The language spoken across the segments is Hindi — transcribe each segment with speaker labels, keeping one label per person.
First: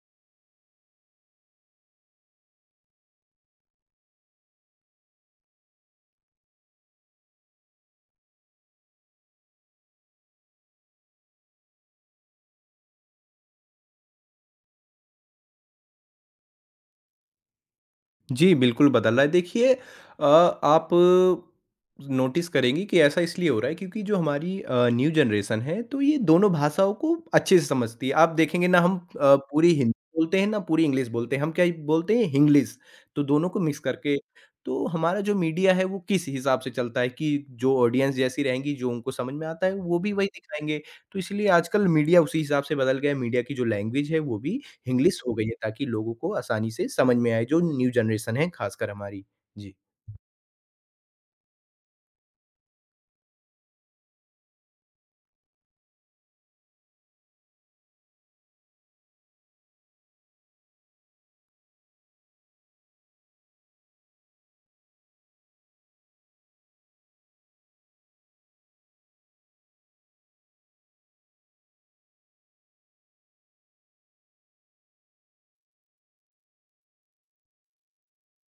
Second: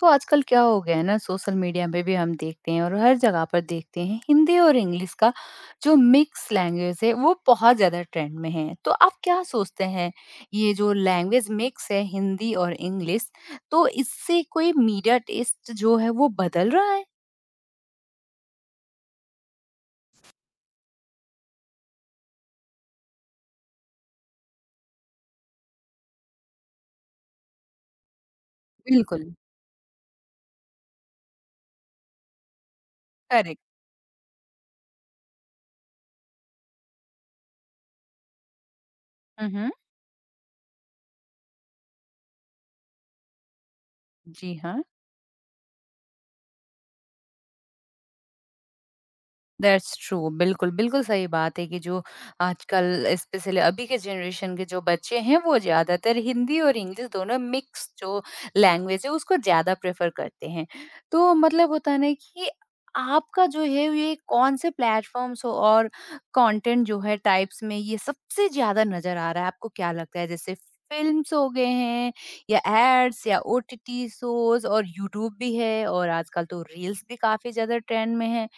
Speaker 1: तो आजकल क्या हो गया है ना सोशल मीडिया में भी हम देखते हैं और हर जगह पर देखते हैं हिंदी और इंग्लिश का जो मिक्स लैंग्वेज है वो बहुत ज्यादा ट्रेंड में है। तो आप क्या सोचते हैं, ये जो लैंग्वेज मिक्स है हिंदी और इंग्लिश, तो इससे कोई मीडिया टेस्ट जो है वो बदल रहा है?
Speaker 2: जी, बिल्कुल बदल रहा है। देखिए अ, आप नोटिस करेंगी कि ऐसा इसलिए हो रहा है क्योंकि जो हमारी न्यू जनरेशन है, तो ये दोनों भाषाओं को अच्छे से समझती है। आप देखेंगे ना हम
Speaker 1: बिल्कुल।
Speaker 2: पूरी हिंदी बोलते हैं, ना पूरी इंग्लिश बोलते हैं। हम क्या बोलते हैं हिंग्लिश, तो दोनों को
Speaker 1: करेक्ट।
Speaker 2: मिक्स करके तो हमारा जो मीडिया है वो किस हिसाब से चलता है कि जो ऑडियंस जैसी रहेंगी, जो उनको समझ में आता
Speaker 1: हम्म।
Speaker 2: है, वो भी वही दिखाएँगे। तो इसलिए आजकल मीडिया उसी हिसाब से बदल गया है। मीडिया की जो लैंग्वेज है वो
Speaker 1: जी
Speaker 2: भी
Speaker 1: हाँ।
Speaker 2: इंग्लिश हो गई है ताकि लोगों को आसानी से समझ में आए, जो न्यू जनरेशन है, ख़ासकर हमारी। जी।
Speaker 1: दैट्स ट्रू बिल्कुल, बिल्कुल सही बात है कि जो आजकल स्पेशली अभी के जनरेशन के जो बच्चे हैं वो ज़्यादातर हिंदी और इंग्लिश दोनों मिक्स जो लैंग्वेज है उसको ज़्यादा प्रेफ़र करते हैं। तो मतलब होता है ना कि आपका जो है ये कौन से प्लेटफ़ॉर्म्स और कंटेंट जो है टाइप्स में ये सबसे ज़्यादा नज़र आ रहा है? आपको क्या लगता है, जैसे फ़िल्म्स हो गए हैं या एड्स या ओटीटी शोज़ और यूट्यूब भी है और आजकल तो रील्स भी काफ़ी ज़्यादा ट्रेंड में है।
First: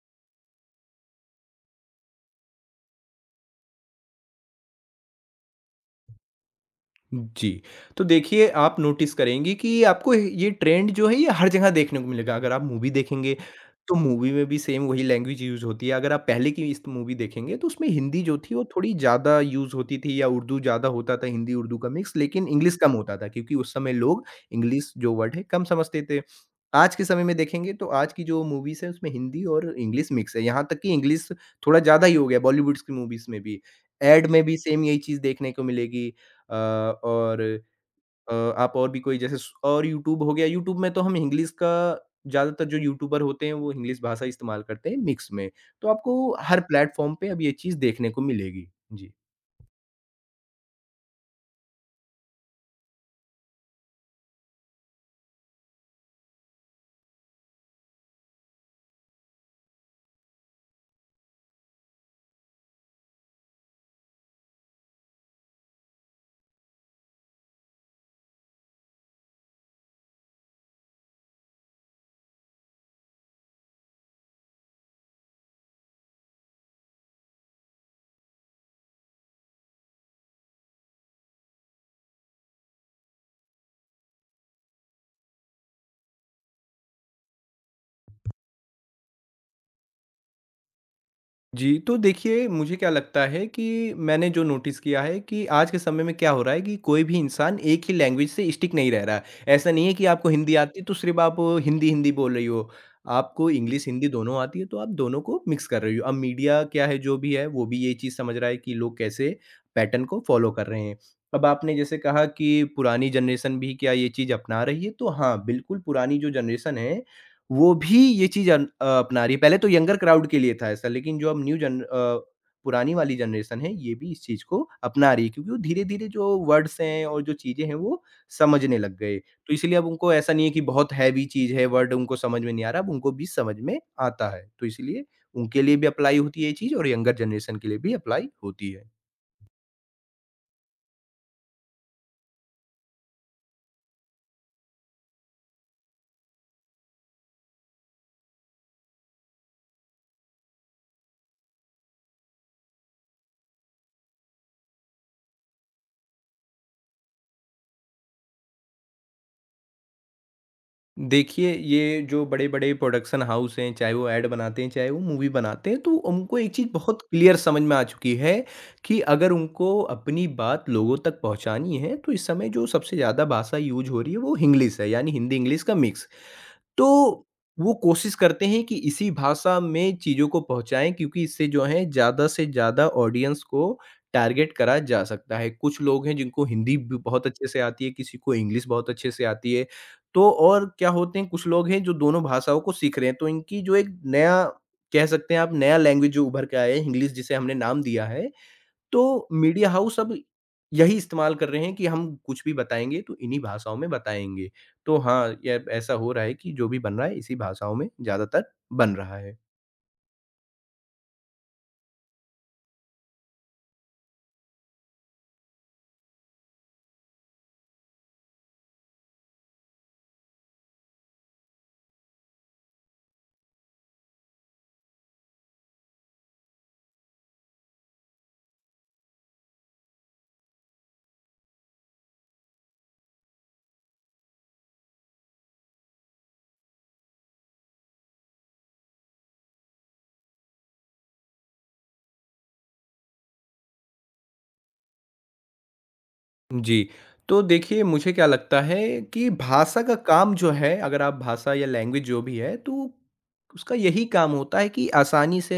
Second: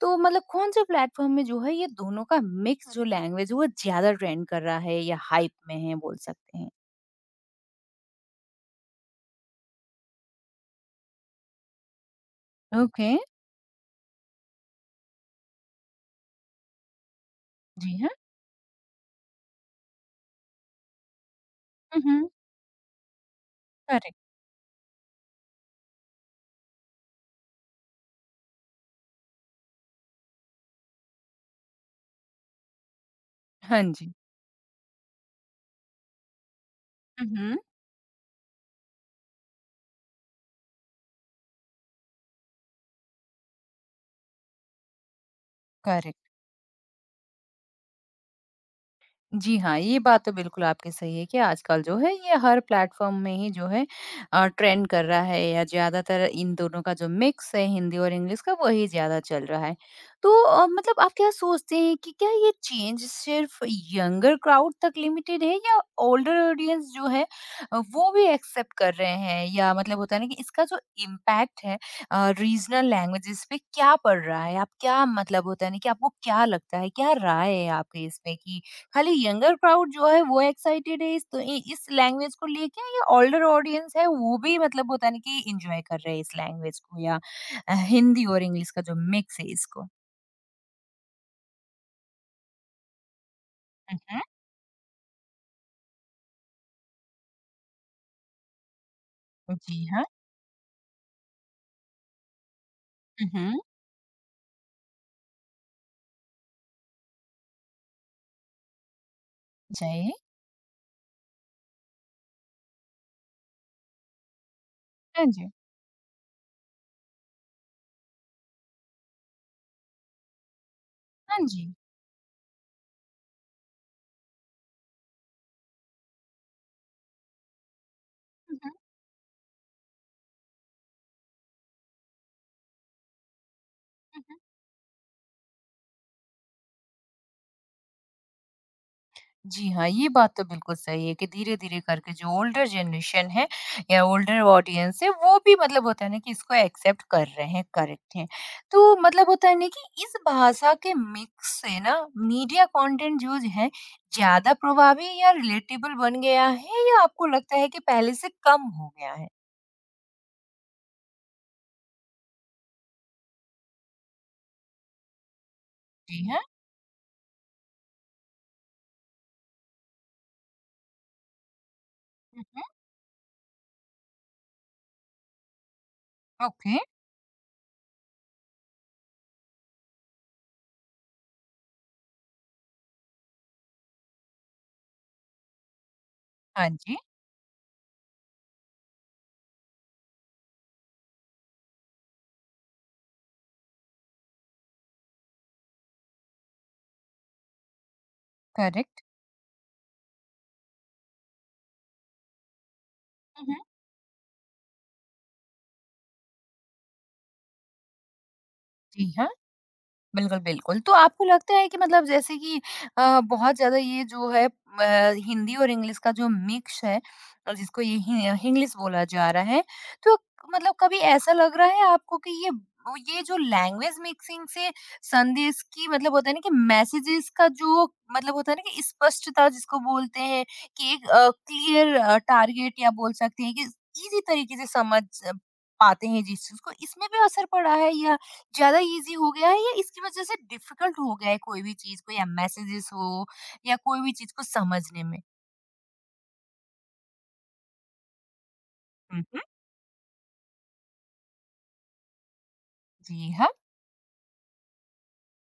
Speaker 1: तो मतलब कौन-से प्लेटफ़ॉर्म में जो है ये दोनों का मिक्स जो लैंग्वेज है वो ज़्यादा ट्रेंड कर रहा है या हाइप में है बोल सकते हैं?
Speaker 2: जी, तो देखिए आप नोटिस करेंगी कि आपको ये ट्रेंड जो है ये हर जगह देखने को मिलेगा। अगर आप मूवी
Speaker 1: ओके,
Speaker 2: देखेंगे, तो मूवी में भी सेम वही लैंग्वेज यूज़ होती है। अगर आप पहले की इस मूवी देखेंगे तो उसमें
Speaker 1: जी हाँ।
Speaker 2: हिंदी जो थी वो थोड़ी ज़्यादा यूज़ होती थी या उर्दू ज़्यादा होता था, हिंदी-उर्दू का
Speaker 1: हुँ,
Speaker 2: मिक्स,
Speaker 1: हुँ।
Speaker 2: लेकिन इंग्लिश कम होता था क्योंकि उस समय
Speaker 1: करेक्ट।
Speaker 2: लोग इंग्लिश जो वर्ड है कम समझते थे। आज के समय में देखेंगे तो आज की जो मूवीज़ है उसमें हिंदी और इंग्लिश मिक्स है। यहाँ तक कि इंग्लिश थोड़ा ज़्यादा ही हो गया बॉलीवुड्स की मूवीज़ में भी।
Speaker 1: हाँ जी।
Speaker 2: ऐड में भी सेम यही चीज़ देखने को मिलेगी। अ,
Speaker 1: हुँ,
Speaker 2: और
Speaker 1: हुँ।
Speaker 2: आप और भी कोई जैसे स और यूट्यूब हो गया, यूट्यूब में तो हम इंग्लिश का ज़्यादातर जो यूट्यूबर होते हैं वो इंग्लिश भाषा इस्तेमाल करते हैं मिक्स में। तो
Speaker 1: करेक्ट।
Speaker 2: आपको हर प्लेटफ़ॉर्म पे अब ये चीज़ देखने को मिलेगी। जी।
Speaker 1: जी हाँ, ये बात तो बिल्कुल आपकी सही है कि आजकल जो है ये हर प्लेटफ़ॉर्म में ही जो है ट्रेंड कर रहा है या ज़्यादातर इन दोनों का जो मिक्स है हिंदी और इंग्लिश का वही ज़्यादा चल रहा है। तो मतलब आप क्या सोचते हैं कि क्या ये चेंज सिर्फ़ यंगर क्राउड तक लिमिटेड है या ओल्डर ऑडियंस जो है वो भी एक्सेप्ट कर रहे हैं? या मतलब होता है ना कि इसका जो इम्पैक्ट है रीज़नल लैंग्वेजेज़ पे क्या पड़ रहा है? आप क्या मतलब होता है ना कि आपको क्या लगता है, क्या राय है आपकी इसमें कि खाली यंगर क्राउड जो है वो एक्साइटेड है इस तो इस लैंग्वेज को लेके या ओल्डर ऑडियंस है वो भी मतलब होता है ना कि एंजॉय कर रहे हैं इस लैंग्वेज को या हिंदी और इंग्लिश का जो मिक्स है इसको।
Speaker 2: जी, तो देखिए मुझे क्या लगता है कि
Speaker 1: मम्, जी।
Speaker 2: मैंने जो नोटिस किया है कि आज के समय में क्या हो रहा है कि कोई भी इंसान एक ही लैंग्वेज से स्टिक नहीं रह रहा है। ऐसा नहीं है
Speaker 1: हाँ।
Speaker 2: कि आपको हिंदी आती है तो सिर्फ़ आप हिंदी-हिंदी बोल रही हो। आपको
Speaker 1: मम्,
Speaker 2: इंग्लिश, हिंदी दोनों आती है तो आप दोनों को मिक्स कर रही हो। अब मीडिया क्या है जो भी है वो भी ये चीज़ समझ रहा है कि लोग कैसे
Speaker 1: जी
Speaker 2: पैटर्न
Speaker 1: हाँ
Speaker 2: को फ़ॉलो कर रहे हैं। अब आपने जैसे कहा कि पुरानी जनरेशन भी क्या ये चीज़ अपना रही है? तो हाँ,
Speaker 1: जी
Speaker 2: बिल्कुल पुरानी जो जनरेशन है वो भी ये चीज़ अपना रही है। पहले तो यंगर क्राउड के लिए था ऐसा, लेकिन जो
Speaker 1: हाँ।
Speaker 2: अब
Speaker 1: जी।
Speaker 2: पुरानी वाली जनरेशन है, ये भी इस चीज़ को अपना रही है क्योंकि वो धीरे-धीरे जो वर्ड्स हैं और जो चीज़ें हैं, वो समझने लग गए। तो इसलिए अब उनको ऐसा नहीं है कि बहुत हैवी चीज़ है, वर्ड उनको समझ में नहीं आ रहा, अब उनको भी समझ में आता
Speaker 1: मम्,
Speaker 2: है। तो इसलिए उनके लिए भी अप्लाई होती है ये चीज़ और यंगर जनरेशन के लिए भी अप्लाई होती है।
Speaker 1: जी हाँ, ये बात तो बिल्कुल सही है कि धीरे-धीरे करके जो ओल्डर जनरेशन है या ओल्डर ऑडियंस है, वो भी मतलब होता है ना कि इसको एक्सेप्ट कर रहे हैं, करेक्ट है। तो मतलब होता है ना कि इस भाषा के मिक्स से ना मीडिया कंटेंट जो है, ज़्यादा प्रभावी या रिलेटेबल बन गया है या आपको लगता है कि पहले से कम हो गया है?
Speaker 2: देखिए, ये जो बड़े-बड़े प्रोडक्शन हाउस हैं, चाहे वो ऐड बनाते हैं, चाहे वो मूवी बनाते हैं, तो
Speaker 1: जी
Speaker 2: उनको
Speaker 1: हाँ।
Speaker 2: एक चीज़ बहुत क्लियर समझ में आ चुकी है कि अगर उनको अपनी बात लोगों तक पहुँचानी है, तो इस समय
Speaker 1: हुँ,
Speaker 2: जो सबसे ज़्यादा भाषा यूज़ हो रही है, वो हिंग्लिश है, यानी हिंदी-इंग्लिश का मिक्स।
Speaker 1: हुँ। ओके।
Speaker 2: तो वो कोशिश करते हैं कि इसी भाषा में चीज़ों को पहुँचाएँ क्योंकि इससे जो है ज़्यादा से ज़्यादा ऑडियंस को टारगेट करा जा सकता है। कुछ लोग हैं जिनको
Speaker 1: हाँ
Speaker 2: हिंदी
Speaker 1: जी,
Speaker 2: ब बहुत अच्छे से आती है, किसी को इंग्लिश बहुत अच्छे से आती है। तो और क्या होते हैं कुछ लोग हैं जो दोनों भाषाओं को सीख रहे हैं, तो इनकी जो एक नया कह सकते हैं आप नया लैंग्वेज जो उभर के आया है इंग्लिश जिसे हमने नाम दिया है,
Speaker 1: करेक्ट।
Speaker 2: तो मीडिया हाउस अब यही इस्तेमाल कर रहे हैं कि हम कुछ भी बताएँगे तो इन्हीं
Speaker 1: हुँ, हुँ।
Speaker 2: भाषाओं में बताएँगे। तो हाँ, ये ऐसा हो रहा है कि जो भी बन रहा है इसी भाषाओं में ज़्यादातर बन
Speaker 1: जी
Speaker 2: रहा
Speaker 1: हाँ।
Speaker 2: है।
Speaker 1: बिल्कुल, बिल्कुल। तो आपको लगता है कि मतलब जैसे कि बहुत ज़्यादा ये जो है हिंदी और इंग्लिश का जो मिक्स है और जिसको ये हि हिंग्लिश बोला जा रहा है, तो मतलब कभी ऐसा लग रहा है आपको कि ये जो लैंग्वेज मिक्सिंग से संदेश की मतलब होता है ना कि मैसेजेज़ का जो मतलब होता है ना कि स्पष्टता जिसको बोलते हैं कि एक क्लियर टारगेट या बोल सकते हैं कि ईज़ी तरीके से समझ पाते हैं जिस चीज़ को, इसमें भी असर पड़ा है या ज़्यादा ईज़ी हो गया है या इसकी वज़ह से डिफ़िकल्ट हो गया है कोई भी चीज़ को या मैसेजेज़ हो या कोई भी चीज़ को समझने में?
Speaker 2: जी। तो देखिए, मुझे क्या लगता है
Speaker 1: हुँ,
Speaker 2: कि
Speaker 1: हुँ।
Speaker 2: भाषा का काम जो है, अगर आप भाषा या लैंग्वेज जो भी है, तो
Speaker 1: जी हाँ,
Speaker 2: उसका यही काम होता है कि आसानी से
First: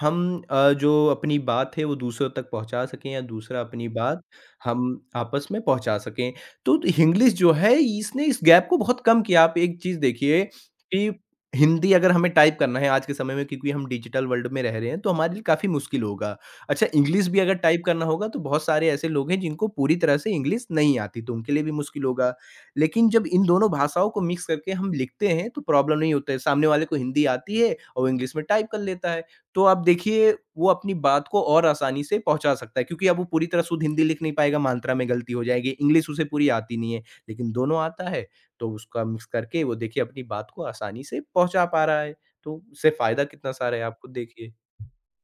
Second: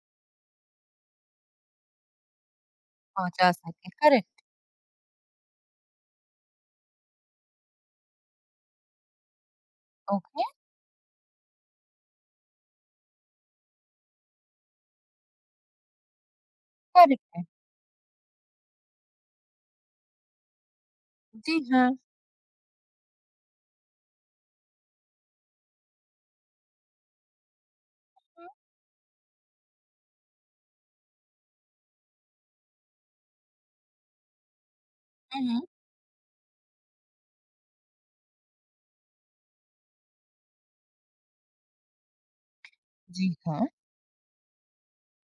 Speaker 2: हम जो अपनी बात है, वो दूसरों तक पहुँचा सकें या
Speaker 1: पहुँचा
Speaker 2: दूसरा अपनी
Speaker 1: सके।
Speaker 2: बात
Speaker 1: करेक्ट,
Speaker 2: हम आपस में पहुँचा सकें। तो हिंग्लिश जो है, इसने इस गैप को बहुत कम किया। आप एक चीज़
Speaker 1: ओके,
Speaker 2: देखिए कि हिंदी अगर हमें टाइप करना है आज के समय में क्योंकि हम डिजिटल वर्ल्ड में रह रहे हैं, तो हमारे लिए काफ़ी मुश्किल होगा। अच्छा
Speaker 1: करेक्ट
Speaker 2: इंग्लिश भी
Speaker 1: है।
Speaker 2: अगर टाइप करना होगा तो बहुत सारे ऐसे लोग हैं जिनको पूरी तरह से इंग्लिश नहीं आती तो उनके
Speaker 1: जी
Speaker 2: लिए भी
Speaker 1: हाँ।
Speaker 2: मुश्किल होगा। लेकिन जब इन दोनों भाषाओं को मिक्स करके हम लिखते हैं तो प्रॉब्लम नहीं होता है। सामने वाले को हिंदी आती है और वो इंग्लिश में
Speaker 1: हुँ,
Speaker 2: टाइप कर लेता है। तो आप देखिए वो अपनी बात को और आसानी से पहुँचा सकता है क्योंकि अब वो पूरी तरह शुद्ध हिंदी लिख नहीं पाएगा, मात्रा में गलती
Speaker 1: हुँ,
Speaker 2: हो
Speaker 1: हुँ।
Speaker 2: जाएगी। इंग्लिश उसे पूरी आती नहीं है, लेकिन दोनों आता है तो उसका मिक्स करके वो देखिए अपनी बात को आसानी से पहुँचा पा रहा है। तो उससे फ़ायदा
Speaker 1: जी
Speaker 2: कितना
Speaker 1: हाँ।
Speaker 2: सारा है आप खुद देखिए।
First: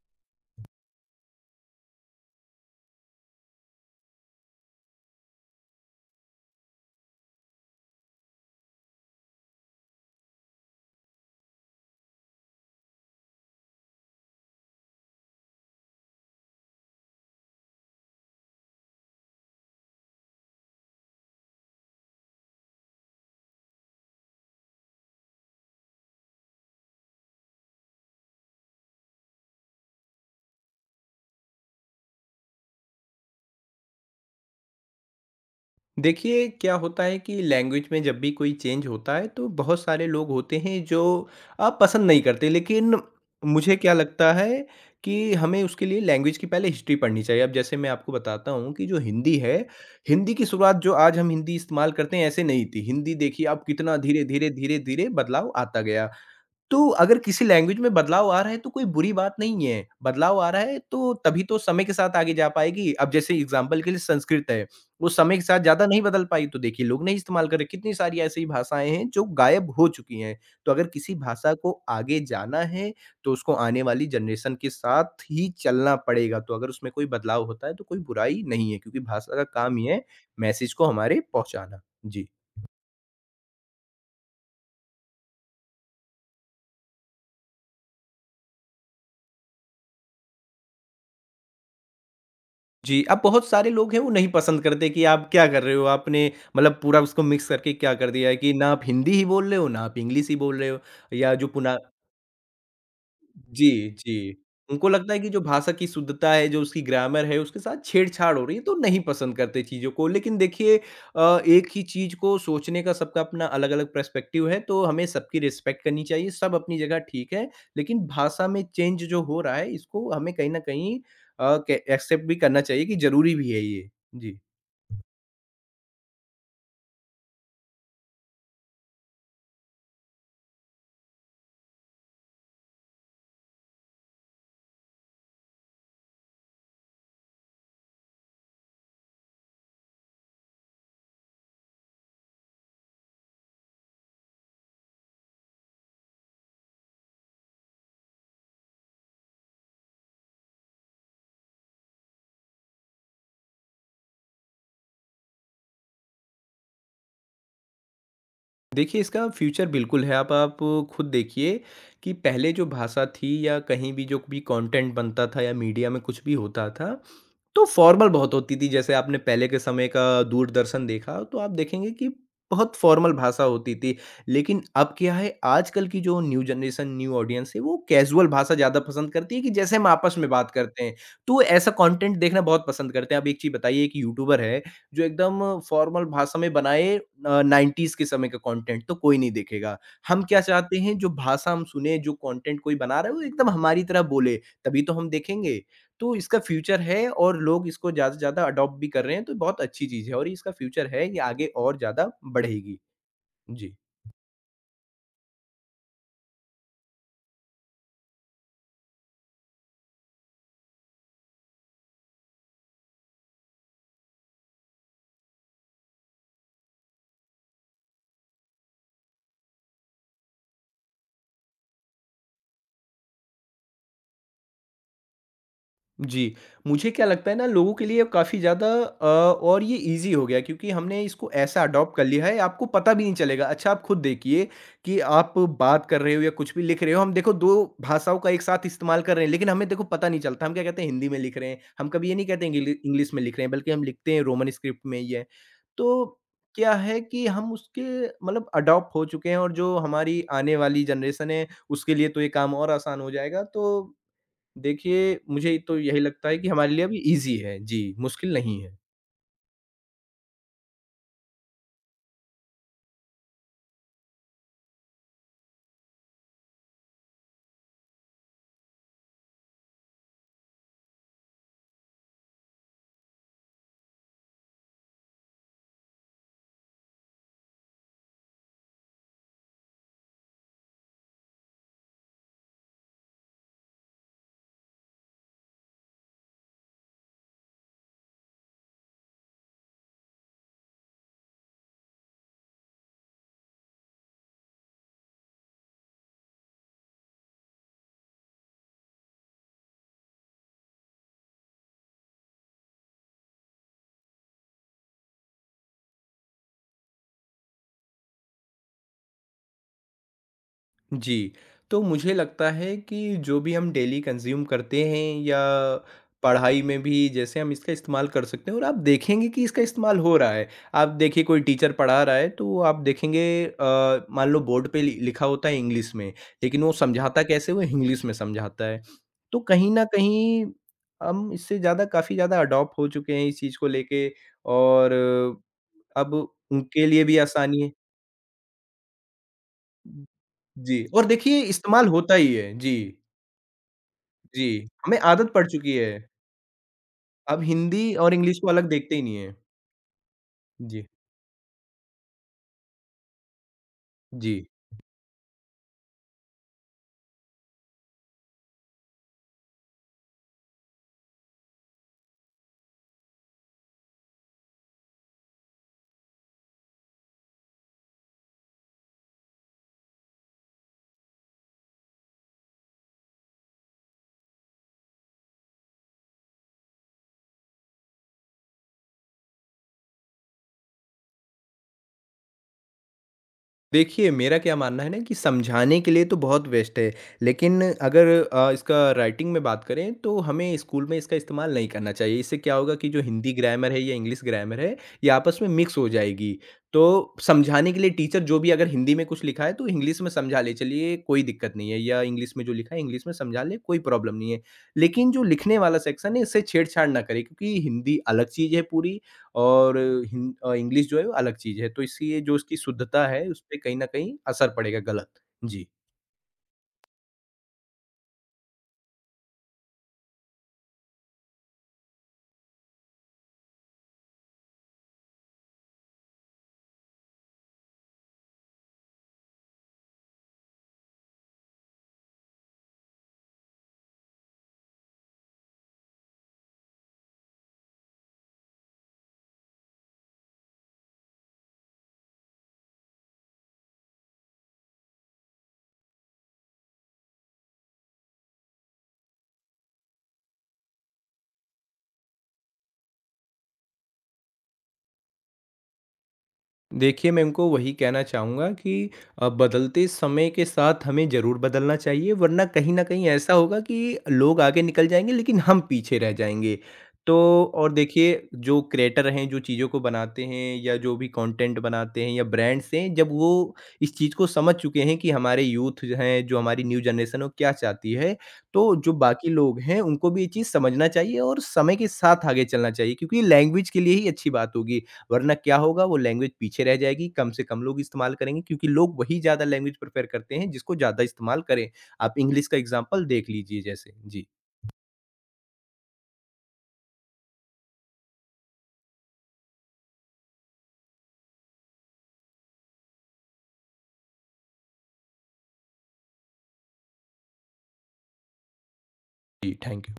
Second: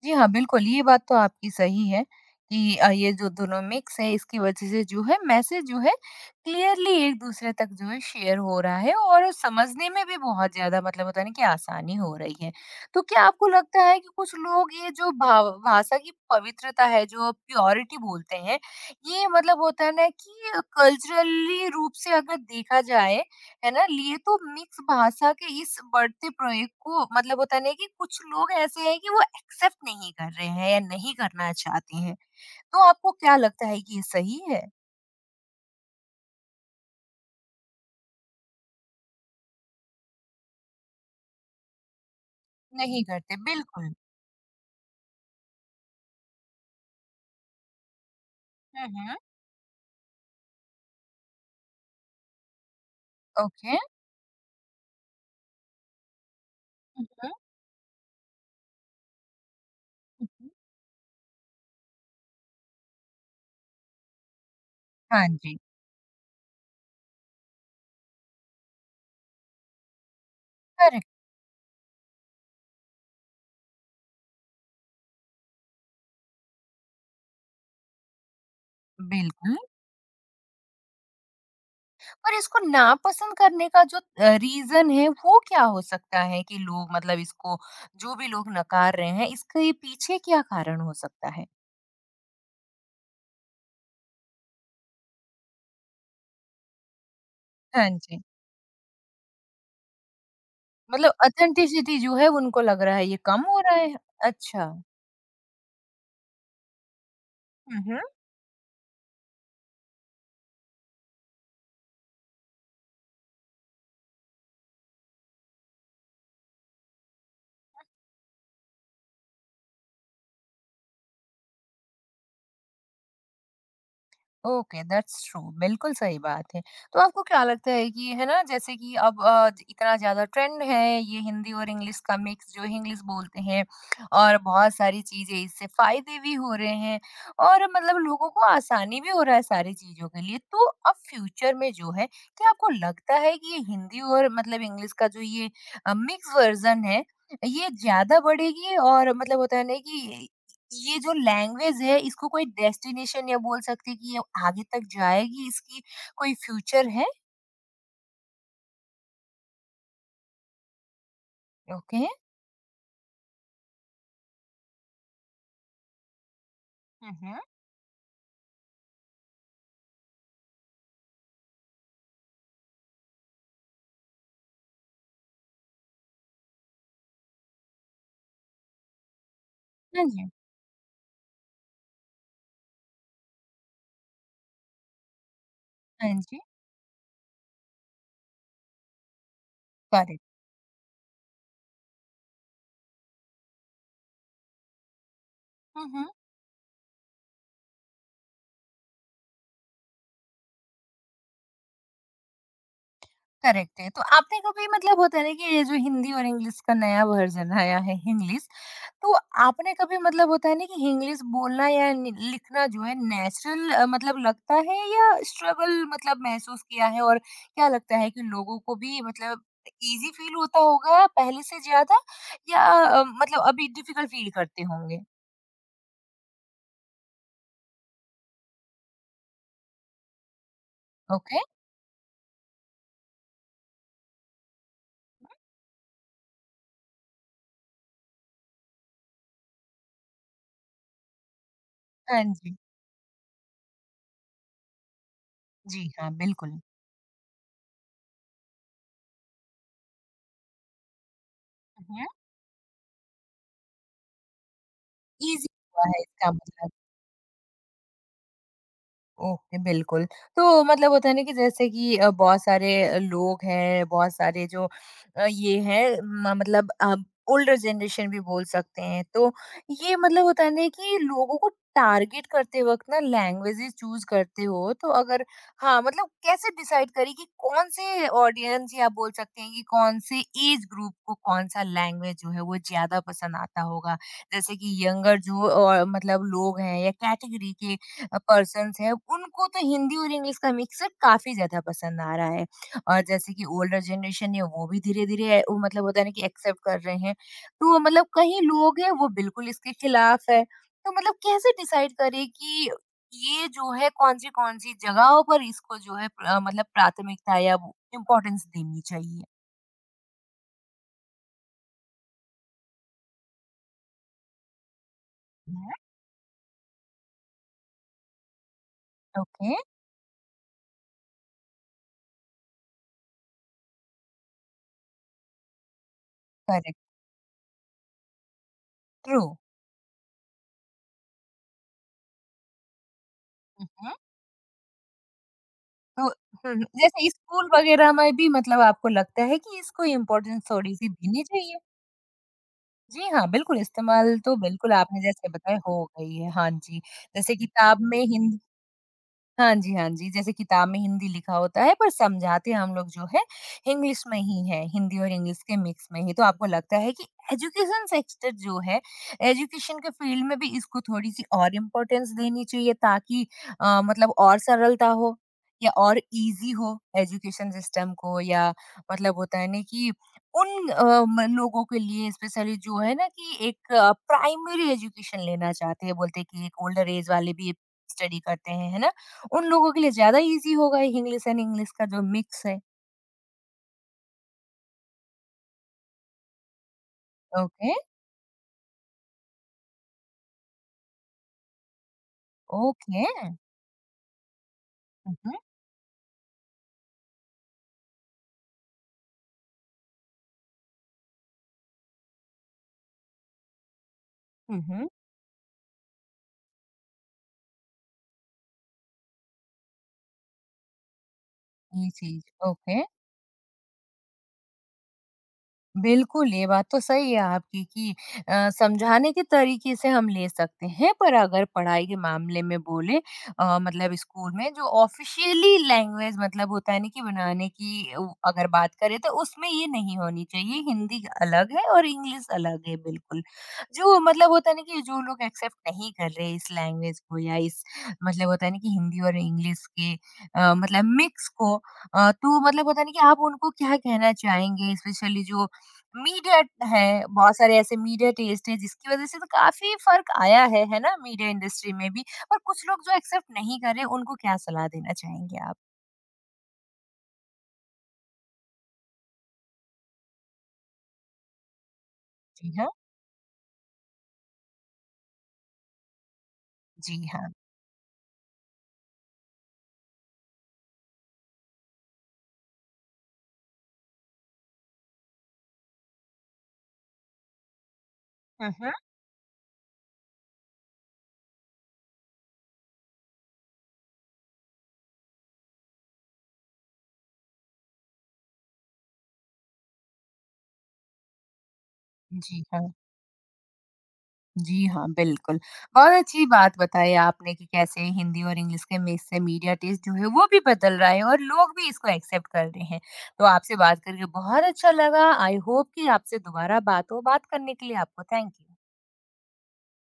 Speaker 1: जी हाँ, बिल्कुल, ये बात तो आपकी सही है कि ये जो दोनों मिक्स है इसकी वजह से जो है मैसेज जो है क्लियरली एक-दूसरे तक जो है शेयर हो रहा है और समझने में भी बहुत ज़्यादा मतलब होता है ना कि आसानी हो रही है। तो क्या आपको लगता है कि कुछ लोग ये जो भाव भाषा की पवित्रता है जो प्योरिटी बोलते हैं, ये मतलब होता है ना कि कल्चरली रूप से अगर देखा जाए है ना, लिए तो मिक्स भाषा के इस बढ़ते प्रयोग को मतलब होता नहीं है कि कुछ लोग ऐसे हैं कि वो एक्सेप्ट नहीं कर रहे हैं या नहीं करना चाहते हैं। तो आपको क्या लगता है कि ये सही है?
Speaker 2: देखिए, क्या होता है कि लैंग्वेज में जब भी कोई चेंज होता है तो बहुत सारे लोग होते हैं जो पसंद नहीं करते। लेकिन
Speaker 1: नहीं करते,
Speaker 2: मुझे
Speaker 1: बिल्कुल।
Speaker 2: क्या लगता है कि हमें उसके लिए लैंग्वेज की पहले हिस्ट्री पढ़नी चाहिए। अब जैसे मैं आपको बताता हूँ कि
Speaker 1: हुँ,
Speaker 2: जो
Speaker 1: हुँ।
Speaker 2: हिंदी है, हिंदी की शुरुआत जो आज हम हिंदी इस्तेमाल करते हैं ऐसे नहीं थी। हिंदी देखिए अब
Speaker 1: ओके।
Speaker 2: कितना धीरे, धीरे, धीरे, धीरे बदलाव आता गया। तो
Speaker 1: हुँ,
Speaker 2: अगर
Speaker 1: हुँ,
Speaker 2: किसी लैंग्वेज में बदलाव आ रहा है तो कोई बुरी बात नहीं है।
Speaker 1: हुँ,
Speaker 2: बदलाव आ
Speaker 1: हुँ।
Speaker 2: रहा है तो तभी तो समय के साथ आगे जा पाएगी। अब जैसे एग्ज़ाम्पल के लिए संस्कृत है, वो
Speaker 1: हाँ
Speaker 2: समय के
Speaker 1: जी,
Speaker 2: साथ ज़्यादा नहीं बदल पाई तो देखिए लोग नहीं इस्तेमाल कर रहे। कितनी सारी ऐसी भाषाएँ हैं जो गायब हो चुकी हैं। तो अगर
Speaker 1: करेक्ट,
Speaker 2: किसी भाषा को आगे जाना है तो उसको आने वाली जनरेशन के साथ ही चलना पड़ेगा। तो अगर उसमें कोई बदलाव होता है तो कोई बुराई नहीं है क्योंकि भाषा का
Speaker 1: बिल्कुल।
Speaker 2: काम ही है मैसेज को हमारे पहुँचाना। जी।
Speaker 1: और इसको नापसंद करने का जो रीज़न है वो क्या हो सकता है कि लोग मतलब इसको जो भी लोग नकार रहे हैं, इसके पीछे क्या कारण हो सकता है?
Speaker 2: जी, अब बहुत सारे लोग हैं वो नहीं पसंद करते कि आप क्या कर रहे हो, आपने मतलब पूरा उसको मिक्स करके
Speaker 1: हाँ
Speaker 2: क्या कर
Speaker 1: जी।
Speaker 2: दिया है कि ना आप हिंदी ही बोल रहे हो, ना आप इंग्लिश ही बोल रहे हो
Speaker 1: मतलब
Speaker 2: या जो पुना
Speaker 1: ऑथेंटिसिटी जो है उनको लग रहा है ये कम हो रहा
Speaker 2: जी,
Speaker 1: है?
Speaker 2: जी।
Speaker 1: अच्छा।
Speaker 2: उनको लगता है कि जो भाषा की शुद्धता है, जो उसकी ग्रामर है, उसके साथ
Speaker 1: हुँ,
Speaker 2: छेड़छाड़ हो रही है, तो नहीं पसंद करते चीज़ों को। लेकिन देखिए एक ही चीज़ को सोचने का सबका अपना अलग-अलग पर्सपेक्टिव है, तो हमें सबकी रिस्पेक्ट करनी चाहिए। सब अपनी जगह ठीक है, लेकिन भाषा में चेंज जो हो रहा है, इसको हमें कहीं न कहीं अ, के एक्सेप्ट भी करना चाहिए कि ज़रूरी भी है ये। जी।
Speaker 1: ओके दैट्स ट्रू बिल्कुल सही बात है। तो आपको क्या लगता है कि है ना जैसे कि अब इतना ज्यादा ट्रेंड है ये हिंदी और इंग्लिश का मिक्स जो इंग्लिश बोलते हैं और बहुत सारी चीजें इससे फायदे भी हो रहे हैं और मतलब लोगों को आसानी भी हो रहा है सारी चीजों के लिए, तो अब फ्यूचर में जो है क्या आपको लगता है कि ये हिंदी और मतलब इंग्लिश का जो ये मिक्स वर्जन है ये ज्यादा बढ़ेगी और मतलब होता है ना कि ये जो लैंग्वेज है इसको कोई डेस्टिनेशन या बोल सकते हैं कि ये आगे तक जाएगी, इसकी कोई फ्यूचर है?
Speaker 2: देखिए, इसका फ्यूचर बिल्कुल है। आप खुद देखिए
Speaker 1: ओके।
Speaker 2: कि पहले जो भाषा थी या कहीं भी जो भी कंटेंट बनता था या मीडिया में कुछ भी होता था
Speaker 1: हुँ, हुँ।
Speaker 2: तो फॉर्मल बहुत होती थी, जैसे आपने पहले के समय का दूरदर्शन देखा, तो आप देखेंगे कि बहुत फॉर्मल भाषा होती थी। लेकिन अब क्या है, आजकल की जो न्यू जनरेशन, न्यू ऑडियंस है, वो कैज़ुअल भाषा ज़्यादा पसंद करती है कि जैसे हम
Speaker 1: हाँ
Speaker 2: आपस में
Speaker 1: जी,
Speaker 2: बात करते हैं। तो ऐसा कंटेंट देखना बहुत पसंद करते हैं। अब एक चीज़ बताइए, एक यूट्यूबर है, जो एकदम फॉर्मल
Speaker 1: हाँ
Speaker 2: भाषा
Speaker 1: जी।
Speaker 2: में बनाए 90s के समय का कंटेंट, तो कोई नहीं देखेगा।
Speaker 1: करेक्ट।
Speaker 2: हम क्या चाहते हैं, जो भाषा हम सुने, जो कंटेंट कोई बना रहा है, वो एकदम हमारी तरह बोले, तभी तो हम देखेंगे।
Speaker 1: हुँ, हुँ।
Speaker 2: तो इसका फ्यूचर है और लोग इसको ज़्यादा से ज़्यादा अडॉप्ट भी कर रहे हैं, तो बहुत अच्छी चीज़ है और इसका फ्यूचर है, ये आगे और ज़्यादा बढ़ेगी। जी।
Speaker 1: करेक्ट है। तो आपने कभी मतलब होता है ना कि ये जो हिंदी और इंग्लिश का नया वर्ज़न आया है, हिंग्लिश, तो आपने कभी मतलब होता है ना कि इंग्लिश बोलना या लिखना जो है नेचुरल मतलब लगता है या स्ट्रगल मतलब महसूस किया है और क्या लगता है कि लोगों को भी मतलब इजी फील होता होगा पहले से ज्यादा या मतलब अभी डिफिकल्ट फील करते होंगे?
Speaker 2: जी, मुझे क्या लगता है ना लोगों के लिए काफ़ी ज़्यादा और ये ईज़ी हो गया क्योंकि हमने इसको
Speaker 1: ओके।
Speaker 2: ऐसा अडॉप्ट कर लिया है आपको पता भी नहीं चलेगा। अच्छा आप खुद देखिए कि आप बात कर रहे हो या कुछ भी लिख रहे हो, हम देखो 2 भाषाओं का एक साथ इस्तेमाल कर रहे हैं लेकिन हमें देखो पता नहीं चलता। हम क्या कहते हैं हिंदी में लिख रहे हैं, हम कभी ये
Speaker 1: हाँ
Speaker 2: नहीं कहते हैं
Speaker 1: जी।
Speaker 2: इंग्लिश में लिख रहे हैं बल्कि हम लिखते हैं रोमन स्क्रिप्ट में ही है।
Speaker 1: जी
Speaker 2: तो
Speaker 1: हाँ, बिल्कुल।
Speaker 2: क्या है कि हम उसके मतलब अडॉप्ट हो चुके हैं और जो हमारी आने वाली जनरेशन है उसके लिए तो ये काम और आसान हो जाएगा तो देखिए,
Speaker 1: इजी
Speaker 2: मुझे तो
Speaker 1: हुआ
Speaker 2: यही
Speaker 1: है
Speaker 2: लगता
Speaker 1: इसका
Speaker 2: है कि
Speaker 1: मतलब।
Speaker 2: हमारे लिए अभी ईज़ी है। जी, मुश्किल नहीं है।
Speaker 1: ओके, बिल्कुल। तो मतलब होता है ना कि जैसे कि बहुत सारे लोग हैं, बहुत सारे जो अ, ये हैं म मतलब अब ओल्डर जनरेशन भी बोल सकते हैं। तो ये मतलब होता है ना कि लोगों को टारगेट करते वक़्त ना लैंग्वेजेज़ चूज़ करते हो, तो अगर हाँ, मतलब कैसे डिसाइड करें कि कौन-से ऑडियंस या बोल सकते हैं कि कौन-से एज ग्रुप को कौन-सा लैंग्वेज जो है वो ज़्यादा पसंद आता होगा? जैसे कि यंगर जो मतलब लोग हैं या कैटेगरी के पर्सन्स हैं, उनको तो हिंदी और इंग्लिश का मिक्सअप काफ़ी ज़्यादा पसंद आ रहा है। और जैसे कि ओल्डर जनरेशन है, वो भी धीरे-धीरे वो मतलब होता है ना कि एक्सेप्ट कर रहे हैं। तो मतलब कई लोग हैं, वो बिल्कुल इसके खिलाफ है। तो मतलब कैसे डिसाइड करें कि ये जो है कौन-सी-कौन-सी जगहों पर इसको जो है मतलब प्राथमिकता या वो इम्पोर्टेंस देनी चाहिए?
Speaker 2: जी, तो मुझे लगता है कि जो भी हम डेली कंज़्यूम करते हैं या
Speaker 1: हुँ।
Speaker 2: पढ़ाई में भी जैसे हम इसका इस्तेमाल कर सकते हैं और आप देखेंगे कि
Speaker 1: ओके,
Speaker 2: इसका इस्तेमाल हो रहा है। आप देखिए कोई टीचर पढ़ा रहा है तो आप देखेंगे मान लो बोर्ड पे लि लिखा होता है इंग्लिश में, लेकिन वो
Speaker 1: करेक्ट,
Speaker 2: समझाता कैसे है? वो इंग्लिश में समझाता है।
Speaker 1: ट्रू।
Speaker 2: तो कहीं न कहीं हम इससे ज़्यादा काफ़ी ज़्यादा अडॉप्ट हो चुके हैं इस चीज़ को
Speaker 1: हुँ, हुँ।
Speaker 2: लेके और
Speaker 1: तो हुँ,
Speaker 2: अब
Speaker 1: हुँ,
Speaker 2: उनके लिए
Speaker 1: जैसे
Speaker 2: भी
Speaker 1: स्कूल हुँ।
Speaker 2: आसानी है।
Speaker 1: वगैरह में भी मतलब आपको लगता है कि इसको इम्पोर्टेंस
Speaker 2: जी,
Speaker 1: थोड़ी-सी
Speaker 2: और
Speaker 1: देनी
Speaker 2: देखिए
Speaker 1: चाहिए?
Speaker 2: इस्तेमाल होता ही है। जी।
Speaker 1: जी हाँ, बिल्कुल इस्तेमाल तो
Speaker 2: जी,
Speaker 1: बिल्कुल
Speaker 2: हमें
Speaker 1: आपने जैसे
Speaker 2: आदत पड़
Speaker 1: बताया
Speaker 2: चुकी
Speaker 1: हो
Speaker 2: है।
Speaker 1: गई है। हाँ जी, जैसे
Speaker 2: अब
Speaker 1: किताब
Speaker 2: हिंदी
Speaker 1: में
Speaker 2: और इंग्लिश
Speaker 1: हिंद
Speaker 2: को अलग देखते ही नहीं है।
Speaker 1: हाँ जी, हाँ जी, जैसे किताब में
Speaker 2: जी,
Speaker 1: हिंदी लिखा होता है पर समझाते हम लोग जो है इंग्लिश में
Speaker 2: जी।
Speaker 1: ही है, हिंदी और इंग्लिश के मिक्स में ही। तो आपको लगता है कि एजुकेशन सेक्टर जो है, एजुकेशन के फील्ड में भी इसको थोड़ी-सी और इम्पोर्टेंस देनी चाहिए ताकि मतलब और सरलता हो या और ईज़ी हो एजुकेशन सिस्टम को या मतलब होता है ना कि उन अ, म लोगों के लिए स्पेशली जो है ना कि एक प्राइमरी एजुकेशन लेना चाहते हैं, बोलते हैं कि एक ओल्डर ऐज वाले भी स्टडी करते हैं, है ना? उन लोगों के लिए ज़्यादा ईज़ी होगा इंग्लिश एंड इंग्लिश का जो मिक्स है।
Speaker 2: देखिए, मेरा क्या मानना है ना कि समझाने के लिए तो बहुत बेस्ट है, लेकिन
Speaker 1: ओके,
Speaker 2: अगर इसका राइटिंग में बात करें, तो हमें स्कूल में इसका इस्तेमाल नहीं करना चाहिए। इससे क्या होगा कि जो
Speaker 1: ओके।
Speaker 2: हिंदी ग्रामर है या इंग्लिश ग्रामर है, ये
Speaker 1: हुँ, हुँ,
Speaker 2: आपस में मिक्स हो जाएगी। तो समझाने के लिए टीचर जो भी अगर हिंदी में कुछ लिखा है, तो इंग्लिश में समझा ले, चलिए कोई दिक्कत नहीं है या इंग्लिश में जो लिखा है, इंग्लिश में समझा ले, कोई प्रॉब्लम नहीं है।
Speaker 1: हुँ, हुँ।
Speaker 2: लेकिन जो लिखने वाला सेक्शन है, इससे छेड़छाड़ ना करें क्योंकि हिंदी अलग चीज़ है पूरी और इंग्लिश जो है वो अलग चीज़ है। तो
Speaker 1: ये
Speaker 2: इसलिए
Speaker 1: चीज़,
Speaker 2: जो उसकी
Speaker 1: ओके।
Speaker 2: शुद्धता है, उसपे कहीं न कहीं असर पड़ेगा गलत। जी।
Speaker 1: बिल्कुल, ये बात तो सही है आपकी कि समझाने के तरीके से हम ले सकते हैं, पर अगर पढ़ाई के मामले में बोलें मतलब स्कूल में जो ऑफ़िशियली लैंग्वेज मतलब होता है ना कि बनाने की उ अगर बात करें तो उसमें ये नहीं होनी चाहिए, हिंदी अलग है और इंग्लिश अलग है बिल्कुल। जो मतलब होता है ना कि जो लोग एक्सेप्ट नहीं कर रहे इस लैंग्वेज को या इस मतलब होता है ना कि हिंदी और इंग्लिश के मतलब मिक्स को तो मतलब होता है ना कि आप उनको क्या कहना चाहेंगे? स्पेशली जो मीडिया है, बहुत सारे ऐसे मीडिया टेस्ट हैं जिसकी वज़ह से तो काफ़ी फ़र्क आया है ना? मीडिया इंडस्ट्री में भी और कुछ लोग जो एक्सेप्ट नहीं कर रहे उनको क्या सलाह देना चाहेंगे आप?
Speaker 2: देखिए, मैं उनको वही कहना चाहूँगा कि बदलते समय के साथ हमें ज़रूर बदलना चाहिए वरना
Speaker 1: जी हाँ,
Speaker 2: कहीं न कहीं ऐसा होगा कि लोग आगे निकल जाएँगे लेकिन हम पीछे रह जाएँगे।
Speaker 1: जी
Speaker 2: तो
Speaker 1: हाँ।
Speaker 2: और देखिए जो क्रिएटर हैं, जो चीज़ों को बनाते हैं या जो भी कंटेंट बनाते हैं या ब्रांड्स हैं, जब वो इस चीज़ को समझ चुके हैं कि हमारे यूथ जो हैं, जो हमारी न्यू जनरेशन है वो क्या चाहती है,
Speaker 1: हुँ,
Speaker 2: तो
Speaker 1: हुँ।
Speaker 2: जो बाकी लोग हैं उनको भी ये चीज़ समझना चाहिए और समय के साथ आगे चलना चाहिए क्योंकि लैंग्वेज के लिए ही अच्छी बात होगी। वरना क्या होगा वो लैंग्वेज पीछे रह जाएगी, कम से कम लोग इस्तेमाल करेंगे क्योंकि लोग वही ज़्यादा लैंग्वेज प्रेफ़र करते हैं जिसको ज़्यादा इस्तेमाल करें। आप
Speaker 1: जी
Speaker 2: इंग्लिश का
Speaker 1: हाँ,
Speaker 2: एग्ज़ाम्पल देख लीजिए जैसे। जी।
Speaker 1: जी हाँ, बिल्कुल। बहुत अच्छी बात बताई आपने कि कैसे हिंदी और इंग्लिश के मिक्स से मीडिया टेस्ट जो है वो भी बदल रहा है और लोग भी इसको एक्सेप्ट कर रहे हैं। तो आपसे बात करके बहुत अच्छा लगा। आई होप कि आपसे दोबारा बात हो। बात करने के लिए आपको थैंक यू।
Speaker 2: जी, थैंक यू।